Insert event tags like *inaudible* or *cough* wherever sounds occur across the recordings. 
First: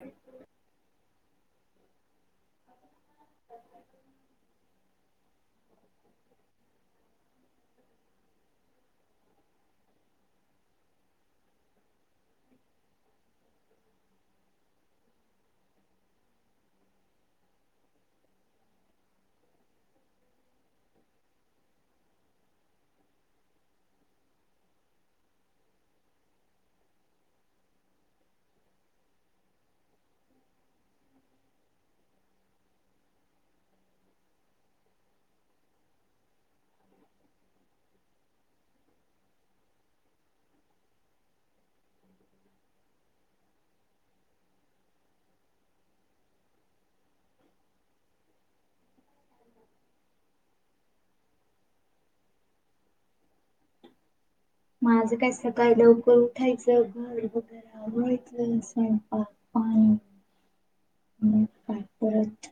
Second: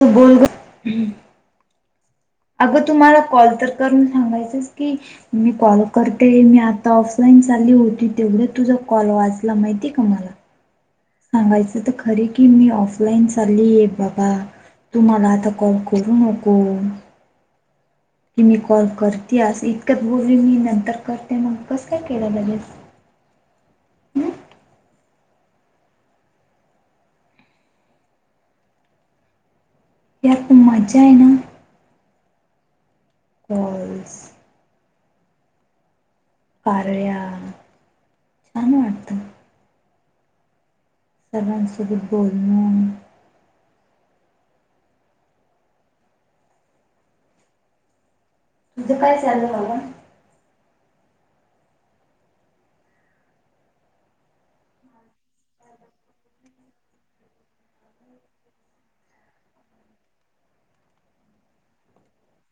तु बोल गं, हं. अगं तु मला कॉल तर करून सांगायचंस की. मी कॉल करते मी आता ऑफलाईन चालली होती तेवढ्या तुझा कॉल वाचला माहितीय का मला. सांगायचं तर खरीे की मी ऑफलाईन चाललीय बाबा. तु मला आता कॉल करू नको. की मी कॉल करते आस इतकंच बोलली मी नंतर करते मग कस काय केला लागेच? यात तर मज्जाय ना. वाईस. आर्या छान वाटत. सगळ्यांसोबत बोलनं. इथ काय चालू मला. माझं काय सकाळी लवकर उठायचं. घर वगैरे अंघोळीचं स्वयंपाक, पाणी. मग काय परत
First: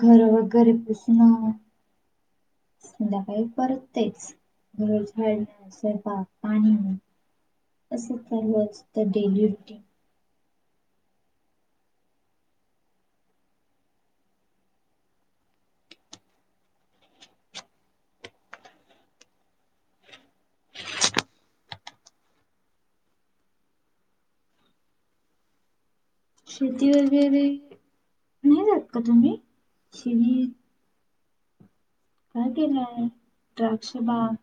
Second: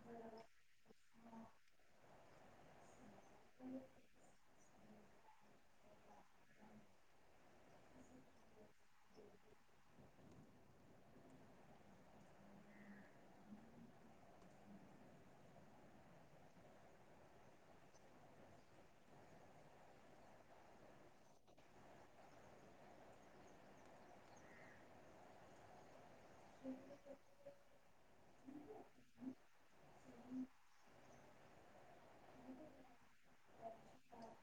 घर वगैरे पुसणं. संध्याकाळी परत तेच घर झाडणे, स्वयंपाक, पाणी. असं *unintelligible* डेली रुटीन. शेती वगैरे नाही जात का? तुम्ही शेती काय केलंय? द्राक्ष बाग.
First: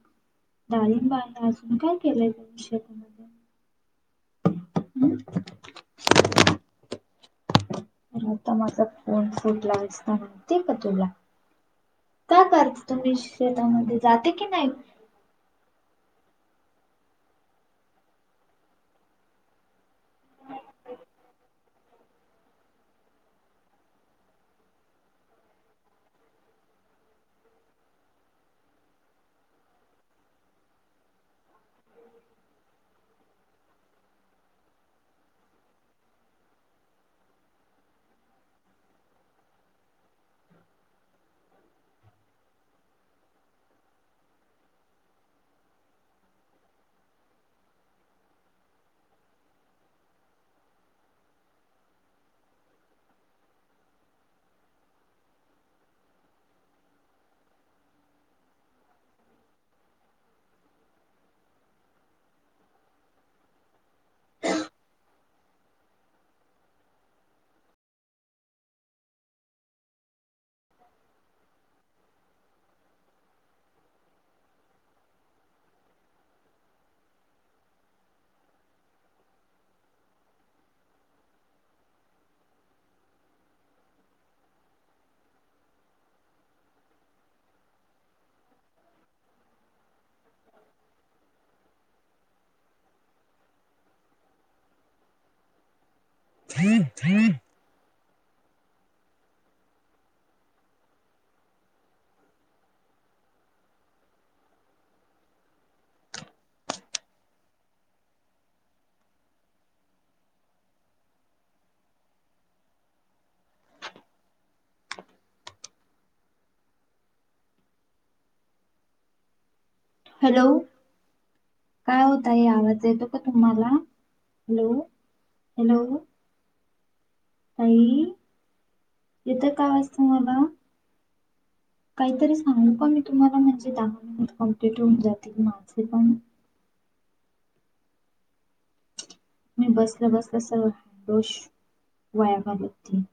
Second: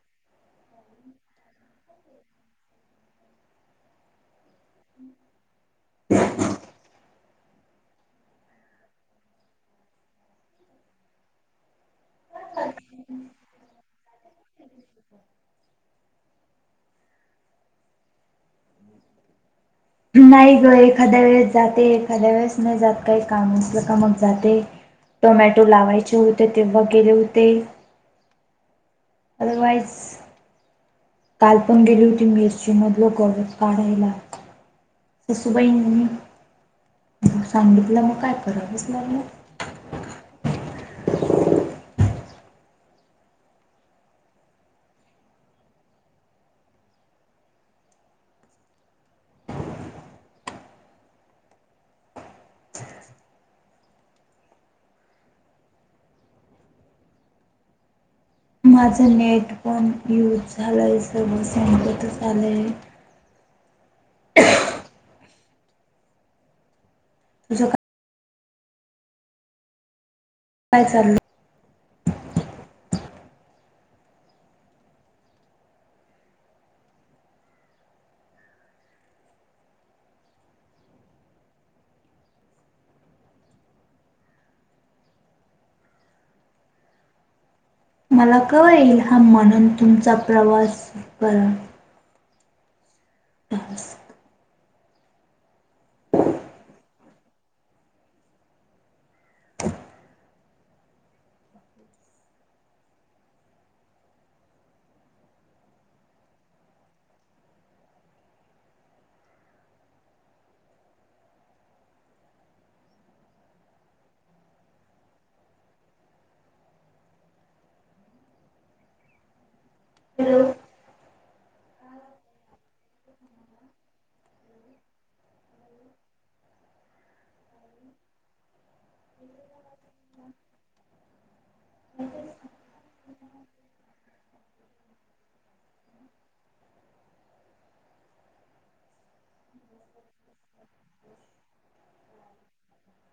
डाळिंब आन अजून काय केलंय तुम्ही शेतात? हम्. *inaudible* अरे आता माझा फोन फुटला असता माहितीय का तुला? का तर तुम्ही शेतामध्ये जाते की नाही? नाही गं एखाद्या वेळेस जाते एखाद्या वेळेस नाही जात काही काम असलं का मग जाते. टोमॅटो लावायचे होते तेव्हा गेले होते. अदरवाइज. कालपण गेली होती मिेशची मधल गरस काढायला. ससूबाईंनी सांगितलं मग काय करायचं. माझं नेट पण यूज झालंय सर्व संपतच आलंय. तुझं काय? काय चाललंय? मला कय हा म्हणून तुमचा प्रवास करा *unintelligible* *unintelligible* हॅलो काय वो ताई आवाज येतो का तुम्हाला? हॅलो हॅलो ताई येत का आवाज तुम्हाला? काहीतरी सांगू का मी तुम्हाला म्हणजे दा कप्लीट होऊ जाते, माझे पण मी बसलं, बसलं सर्व बॉश वाया घालवत होते